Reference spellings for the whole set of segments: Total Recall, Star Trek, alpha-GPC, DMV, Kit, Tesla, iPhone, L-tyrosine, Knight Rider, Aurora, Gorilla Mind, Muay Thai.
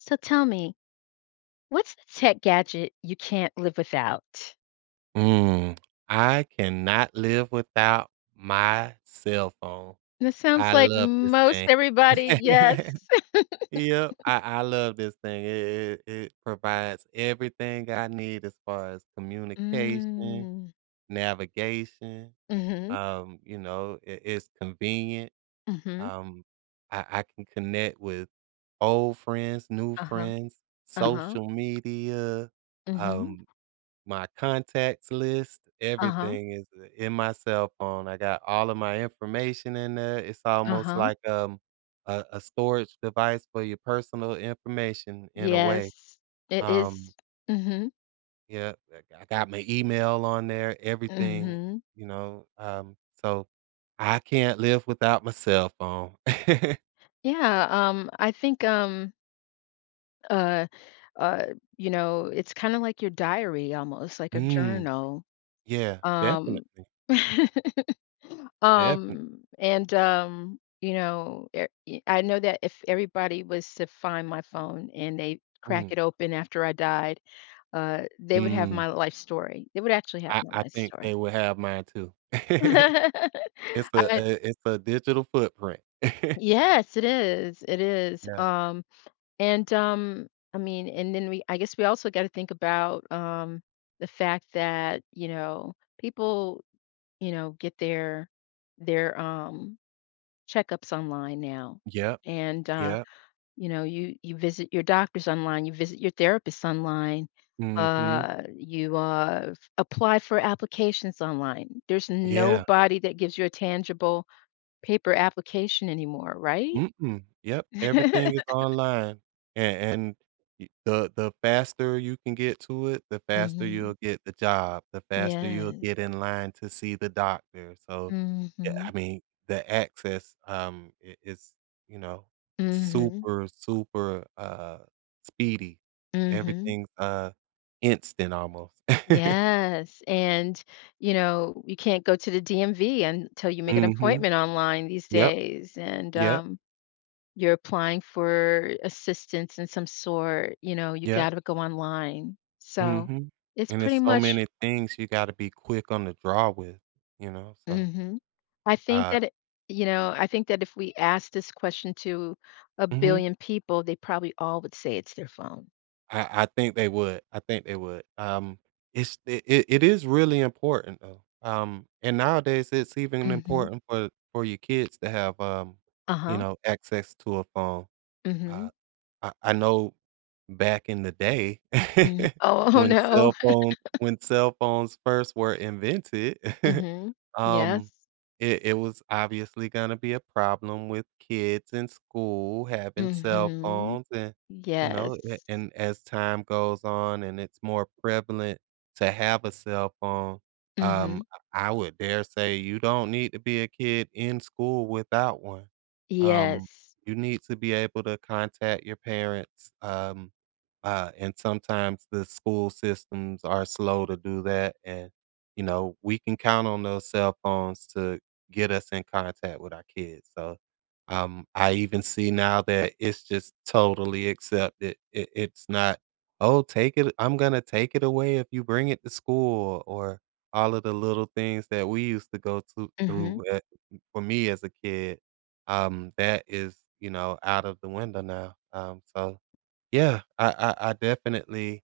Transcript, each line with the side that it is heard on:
left: So tell me, what's the tech gadget you can't live without?
right: Mm, I cannot live without my cell phone.
left: This sounds
right: I
left: like
right: love this
left: most
right: thing.
left: everybody, yes.
right: Yep, I love this thing. It provides everything I need as far as communication,
left: Mm.
right: navigation,
left: Mhm.
right: it's convenient.
left: Mhm.
right: Um, I can connect with old friends, new
left: Uh-huh.
right: friends,
left: Uh-huh.
right: social media,
left: Mhm.
right: um, my contacts list,
left: Uh-huh.
right: everything is in my cell phone. I got all of my information in there. It's almost
left: Uh-huh.
right: like, a storage device for your personal information in a way.
left: Yes. It
right: Um,
left: is. Mhm.
right: yeah, I got my email on there, everything,
left: Mhm.
right: you know, um, so I can't live without my cell phone.
left: Yeah, I think uh uh it's kind of like your diary almost, like a
right: Mm,
left: journal.
right: yeah,
left: Um
right: definitely, definitely.
left: And, you know, e e I know that if everybody was to find my phone and they crack
right: Mm,
left: it open after I died, they would have
right: mm,
left: my life story. They would actually have
right: I
left: my
right: I
left: life
right: think they
left: story.
right: would have mine too. It's a
left: I
right: a it's a digital footprint.
left: Yes, it is,
right: Yeah.
left: and, I mean, and then we I guess we also gotta think about, the fact that, people, get their checkups online now.
right: Yep,
left: And,
right: yep.
left: you visit your doctors online, you visit your therapists online,
right: Mhm.
left: you, f apply for applications online. There's
right: Yeah.
left: nobody that gives you a tangible paper application anymore, right?
right: Mm-mm. Yep, everything is online, and y the faster you can get to it, the faster you'll
left: Mhm.
right: get the job, the faster you'll
left: Yes.
right: get in line to see the doctor, so, yeah, I
left: Mhm.
right: mean, the access, I is, you know,
left: Mhm.
right: super, super, speedy.
left: Mhm.
right: Everything's, instant almost.
left: Yes, and, you can't go to the DMV until you make an
right: Mhm.
left: appointment online these
right: Yep,
left: days, and,
right: yep,
left: you're applying for assistance in some sort. You know, you
right: yep,
left: gotta go online. So,
right: mhm,
left: it's
right: and there's
left: pretty
right: so
left: much.
right: many things you gotta be quick on the draw with, so,
left: Mhm. I think
right: uh
left: that it I think that if we asked this question to a
right: mhm,
left: billion people, they probably all would say it's their phone.
right: I think they would, I think they would, it it is really important though, and nowadays it's even
left: Mhm.
right: important for your kids to have, you
left: Uh-huh.
right: know, access to a phone. Uh,
left: Mhm.
right: I know back in the day
left: Mhm. Oh, oh, no.
right: when cell phones first were invented,
left: Mhm.
right: um,
left: Yes.
right: it was obviously gonna be a problem with kids in school having cell
left: Mhm.
right: phones and, you know, a
left: Yes.
right: and as time goes on and it's more prevalent to have a cell phone, um,
left: Mhm.
right: I would dare say you don't need to be a kid in school without one. Um,
left: Yes.
right: you need to be able to contact your parents, and sometimes the school systems are slow to do that, and, you know, we can count on those cell phones to get us in contact with our kids, so, I even see now that it's just totally accepted. It's not, "Oh, take it I'm gonna take it away if you bring it to school," or all of the little things that we used to go to
left: Mhm.
right: through, for me as a kid, that is, you know, out of the window now. So yeah, I definitely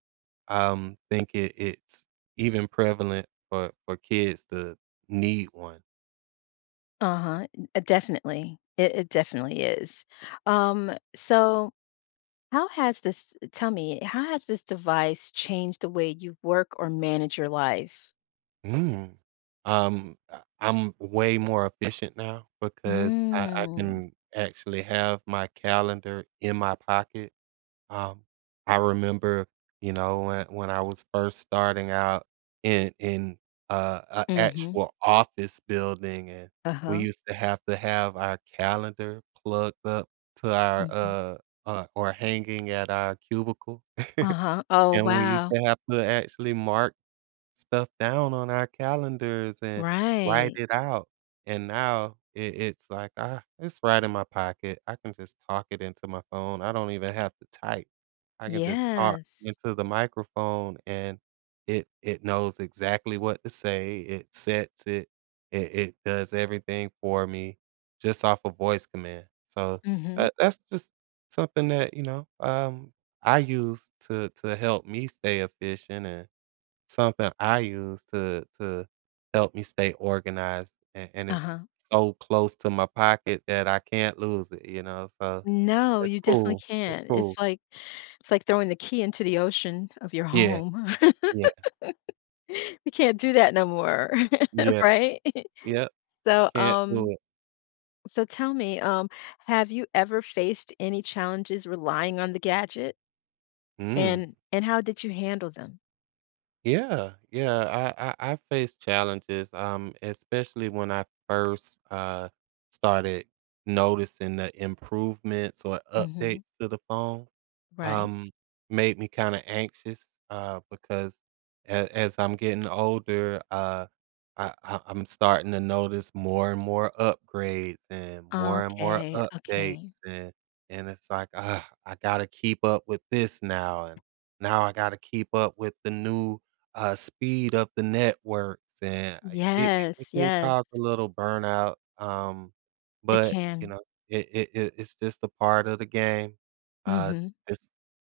right: think it's even prevalent for kids to need one.
left: Uh-huh. Definitely. It definitely is. So tell me, how has this device changed the way you work or manage your life?
right: Mm. I'm way more efficient now because I
left: Mm.
right: can actually have my calendar in my pocket. Um, I remember, you know, when I was first starting out in a
left: Mm-hmm.
right: actual office building, and we
left: Uh-huh.
right: used to have our calendar plugged up to our
left: Mm-hmm.
right: or hanging at our cubicle,
left: Uh-huh. Oh,
right: and we used
left: wow.
right: to have to actually mark stuff down on our calendars and write
left: Right.
right: it out, and now it's like, "Ah, it's right in my pocket. I can just talk it into my phone. I don't even have to type. I can just talk
left: Yes.
right: into the microphone, and it knows exactly what to say. It sets it. It does everything for me just off a voice command." So,
left: Mm-hmm.
right: that's just something that, you know, I use to help me stay efficient and something I use to help me stay organized, and it's
left: Uh-huh.
right: so close to my pocket that I can't lose it, you know, so
left: No,
right: it's
left: you definitely
right: cool, it's
left: can't.
right: cool.
left: it's like throwing the key into the ocean of your
right: Yeah,
left: home.
right: yeah,
left: We can't do that no more,
right: yeah,
left: right?
right: yep, you
left: So,
right: can't do
left: um,
right: it.
left: So tell me, have you ever faced any challenges relying on the gadget?
right: Mm,
left: And how did you handle them?
right: yeah, yeah, I faced challenges, especially when I first, started noticing the improvements or updates
left: Hmm.
right: to the phone.
left: Right.
right: Um, made me kinda anxious, because a as I'm getting older, I'm starting to notice more and more upgrades and more
left: Okay.
right: updates,
left: Okay.
right: and and it's like, "Ugh, I gotta keep up with this now, and now I gotta keep up with the new, speed of the networks," and I it it
left: Yes.
right: can cause
left: Yes.
right: a little burnout,
left: It
right: but, you
left: can.
right: know, it it's just a part of the game. Uh,
left: Mm-hmm.
right: this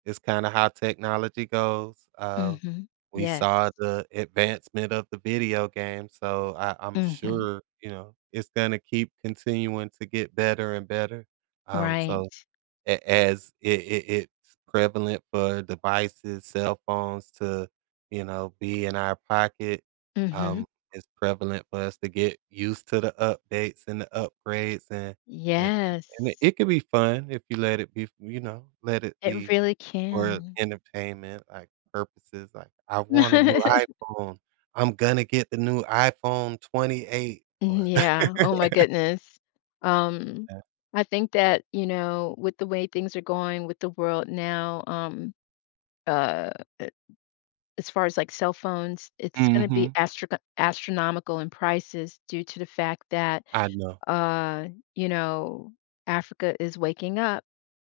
right: it's kinda how technology goes.
left: Mm-hmm.
right: We
left: Yes.
right: saw the advancement of the video game, so I'm
left: Mm-hmm.
right: sure, you know, it's gonna keep continuing to get better and better. So
left: Right.
right: a as it's prevalent for devices, cell phones to, you know, be in our pocket,
left: Mm-hmm.
right: um, it's prevalent for us to get used to the updates and the upgrades and and
left: Yes.
right: it could be fun if you let it be, you know, let it
left: It
right: be
left: really
right: for
left: can.
right: entertainment, like, purposes, like, "I want a new iPhone. I'm gonna get the new iPhone 28," or
left: Yeah. Oh my goodness. Um, I think that, with the way things are going with the world now, uh, a- as far as like cell phones, it's going to be
right: Mhm.
left: astronomical in prices due to the fact that,
right: I know.
left: uh, you know, Africa is waking up,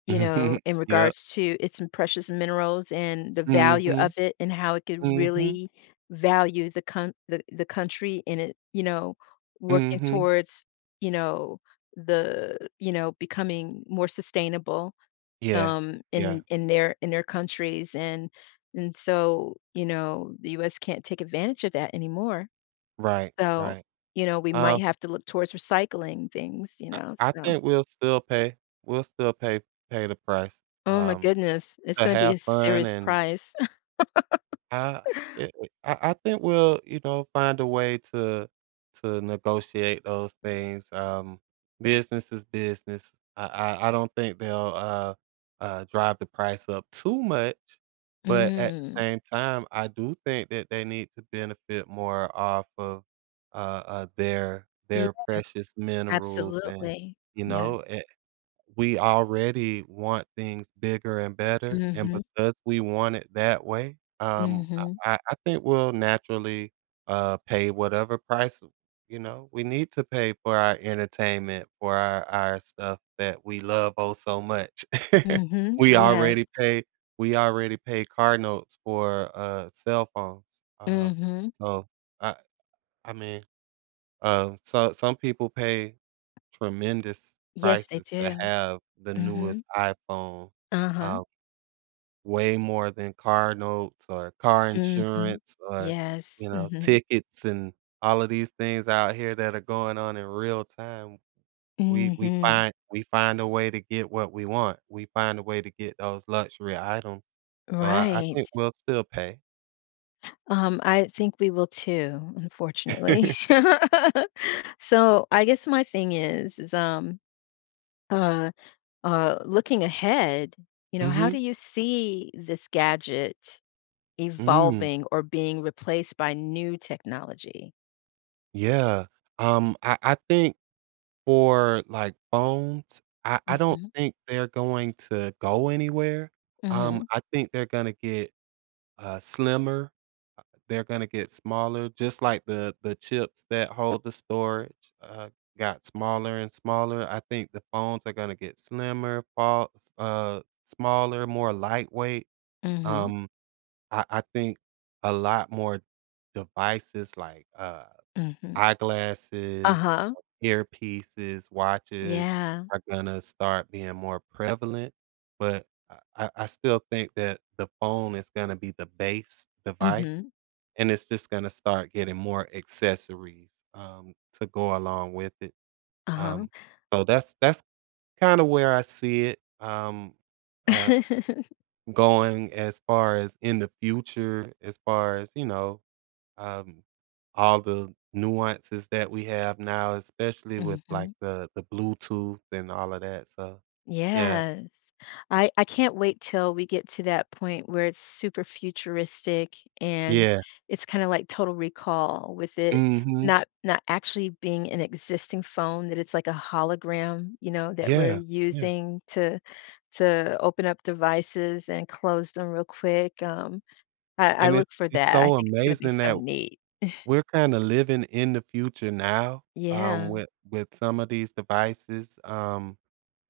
right: hmm
left: in
right: Yep.
left: regards to its precious minerals and the value
right: Mhm.
left: of it and how it could
right: Mhm.
left: really value the country in it, working
right: Mhm.
left: towards, you know, becoming more sustainable
right: Yeah. Yeah.
left: in their countries, and so the U.S. can't take advantage of that anymore.
right: Right.
left: So
right: Right.
left: we
right: Um,
left: might have to look towards recycling things.
right: I I
left: So,
right: think we'll still pay pay the price,
left: oh my
right: um,
left: goodness, it's
right: to
left: going to be
right: have
left: a
right: fun
left: serious
right: and
left: price.
right: I it it I think we'll, you know, find a way to negotiate those things. Business is business. I don't think they'll drive the price up too much, but at the
left: Mm,
right: same time, I do think that they need to benefit more off of
left: yes,
right: their precious minerals, and
left: absolutely.
right: you
left: Yes.
right: know we already want things bigger and better, and
left: Mm-hmm.
right: because we want it that way,
left: Mm-hmm.
right: I think we'll naturally, pay whatever price, you know, we need to pay for our entertainment, for our stuff that we love, oh, so much.
left: Mm-hmm.
right: We
left: Yes.
right: already pay we already pay car notes for, cell phones, um,
left: Mm-hmm.
right: so I I mean, so some people pay tremendous
left: Yes, they
right: prices to
left: do.
right: have the
left: Mm-hmm.
right: newest iPhone,
left: Uh-huh.
right: um, way more than car notes or car
left: Mm-hmm.
right: insurance or, you
left: Yes.
right: know,
left: Mm-hmm.
right: tickets and all of these things out here that are going on in real time.
left: Mm-hmm.
right: We find a way to get what we want. We find a way to get those luxury items. So I
left: Right.
right: think we'll still pay.
left: I think we will too, unfortunately. So, I guess my thing is, uh looking ahead, how
right: Mhm.
left: do you see this gadget
right: Mm,
left: evolving or being replaced by new technology?
right: yeah. I think for, like, phones, I don't
left: Mhm,
right: think they're going to go anywhere.
left: mhm,
right: I think they're gonna get, slimmer, they're gonna get smaller, just like the chips that hold the storage, got smaller and smaller. I think the phones are gonna get slimmer, fall smaller, more lightweight.
left: mhm,
right: Um, I think a lot more devices, like,
left: mhm.
right: eyeglasses,
left: Uh-huh.
right: earpieces, watches
left: Yeah.
right: are gonna start being more prevalent, but I still think that the phone is gonna be the base device,
left: Mhm.
right: and it's just gonna start getting more accessories, to go along with it,
left: Uh-huh.
right: um, so that's kinda where I see it, uh, going as far as in the future, as far as, you know, um, all the nuances that we have now, especially with, like,
left: Mhm.
right: the Bluetooth and all of that, so yeah.
left: Yes. I can't wait till we get to that point where it's super futuristic and
right: Yeah.
left: it's kind of like Total Recall with it
right: Mhm.
left: not actually being an existing phone, that it's like a hologram, that we're
right: Yeah, yeah,
left: using to open up devices and close them real quick. I
right: and
left: look for
right: it's
left: that. I
right: so
left: think it's going to be
right: amazing
left: so
right: that
left: neat.
right: we're kinda living in the future now,
left: Yeah.
right: with some of these devices, um,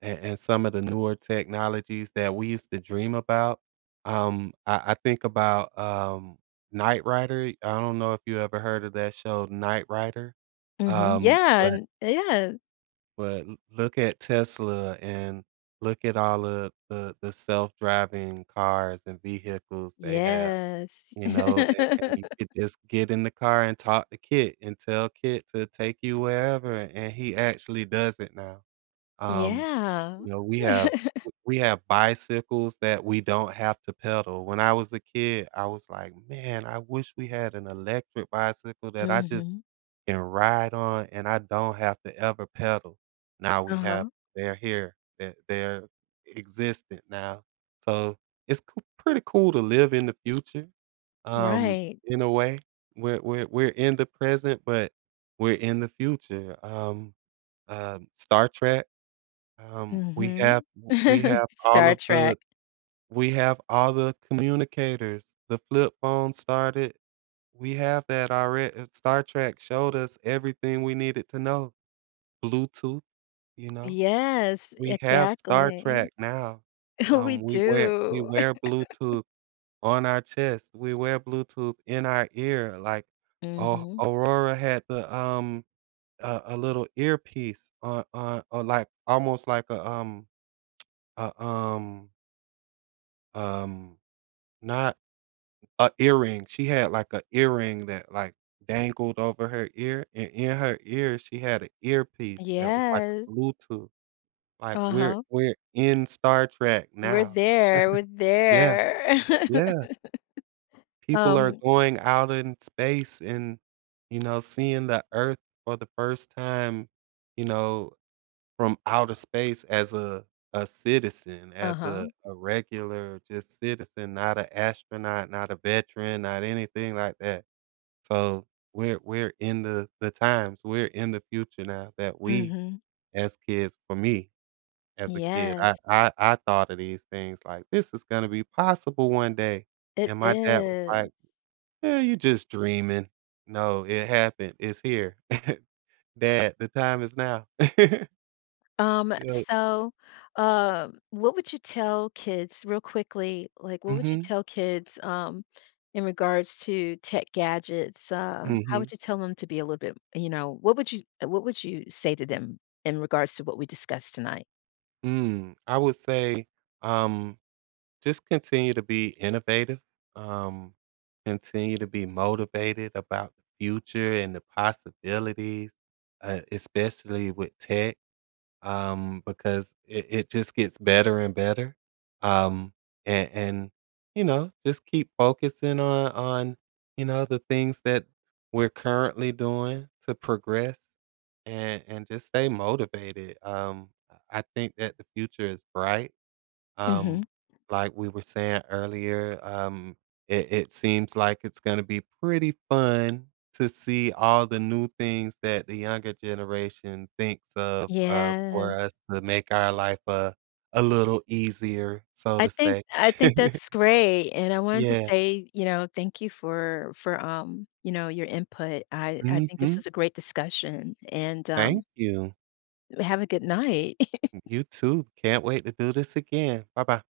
right: and some of the newer technologies that we used to dream about. I think about Knight Rider. I don't know if you ever heard of that show, Knight Rider.
left: Hmm. Yeah.
right: But
left: Yeah.
right: look at Tesla and look at all of the self driving cars and vehicles they have.
left: Yes.
right: You know, and you could just get in the car and talk to Kit and tell Kit to take you wherever, and he actually does it now. Um,
left: Yeah.
right: you know, we have bicycles that we don't have to pedal. When I was a kid, I was like, "Man, I wish we had an electric bicycle that I just
left: Hmm.
right: can ride on and I don't have to ever pedal." Now we have
left: Uh-huh.
right: they're existent now. So, it's c pretty cool to live in the future, um,
left: Right.
right: in a way. We're we're in the present, but we're in the future. Um, Star Trek,
left: Mhm.
right: we have all
left: Star
right: of the
left: Trek.
right: we have all the communicators. The flip phone started we have that already, Star Trek showed us everything we needed to know. Bluetooth, you know?
left: Yes,
right: We have Star
left: exactly.
right: Trek now.
left: We
right: We
left: do.
right: wear Bluetooth on our chest. We wear Bluetooth in our ear, like, oh,
left: Mhm.
right: Aurora had the, a little earpiece on or like almost like a, um Um, not a earring. She had, like, a earring that, like, dangled over her ear, and in her ear, she had an earpiece that was like
left: Yes.
right: a Bluetooth. Like, we're
left: Uh-huh.
right: we're in Star Trek
left: We're
right: now.
left: there. We're
right: Yeah,
left: there.
right: yeah. People are
left: Um,
right: going out in space and, you know, seeing the Earth for the first time, you know from outer space as a citizen, as
left: uh-huh.
right: a regular just citizen, not an astronaut, not a veteran, not anything like that. So, we're in the times, we're in the future now that we
left: Mhm.
right: as kids for me, as a kid, I
left: Yes.
right: I I thought of these things like, "This is gonna be possible one day,"
left: It
right: and my dad was like,
left: is.
right: "Yeah, you just dreaming." No, it happened, it's here. Dad, the time is now.
left: Um,
right: Yeah.
left: so, what would you tell kids real quickly, like, what would you
right: Mhm,
left: tell kids, in regards to tech gadgets? How
right: mhm.
left: would you tell them to be a little bit, what would you say to them in regards to what we discussed tonight?
right: Mm, I would say, um, just continue to be innovative, um, continue to be motivated about the future and the possibilities, especially with tech, because it just gets better and better. Um, and you know, just keep focusing on you know the things that we're currently doing to progress, and just stay motivated. I think that the future is bright,
left: Mhm.
right: um, like we were saying earlier, it seems like it's going to be pretty fun to see all the new things that the younger generation thinks of for
left: Yes.
right: us to make our life a little easier, so
left: I
right: to
left: think
right: say.
left: I think that's great, and I wanted to
right: Yeah.
left: say, thank you for your input. I think this
right: hmm
left: was a great discussion, and,
right: Thank you.
left: have a good night.
right: You too. Can't wait to do this again. Bye bye.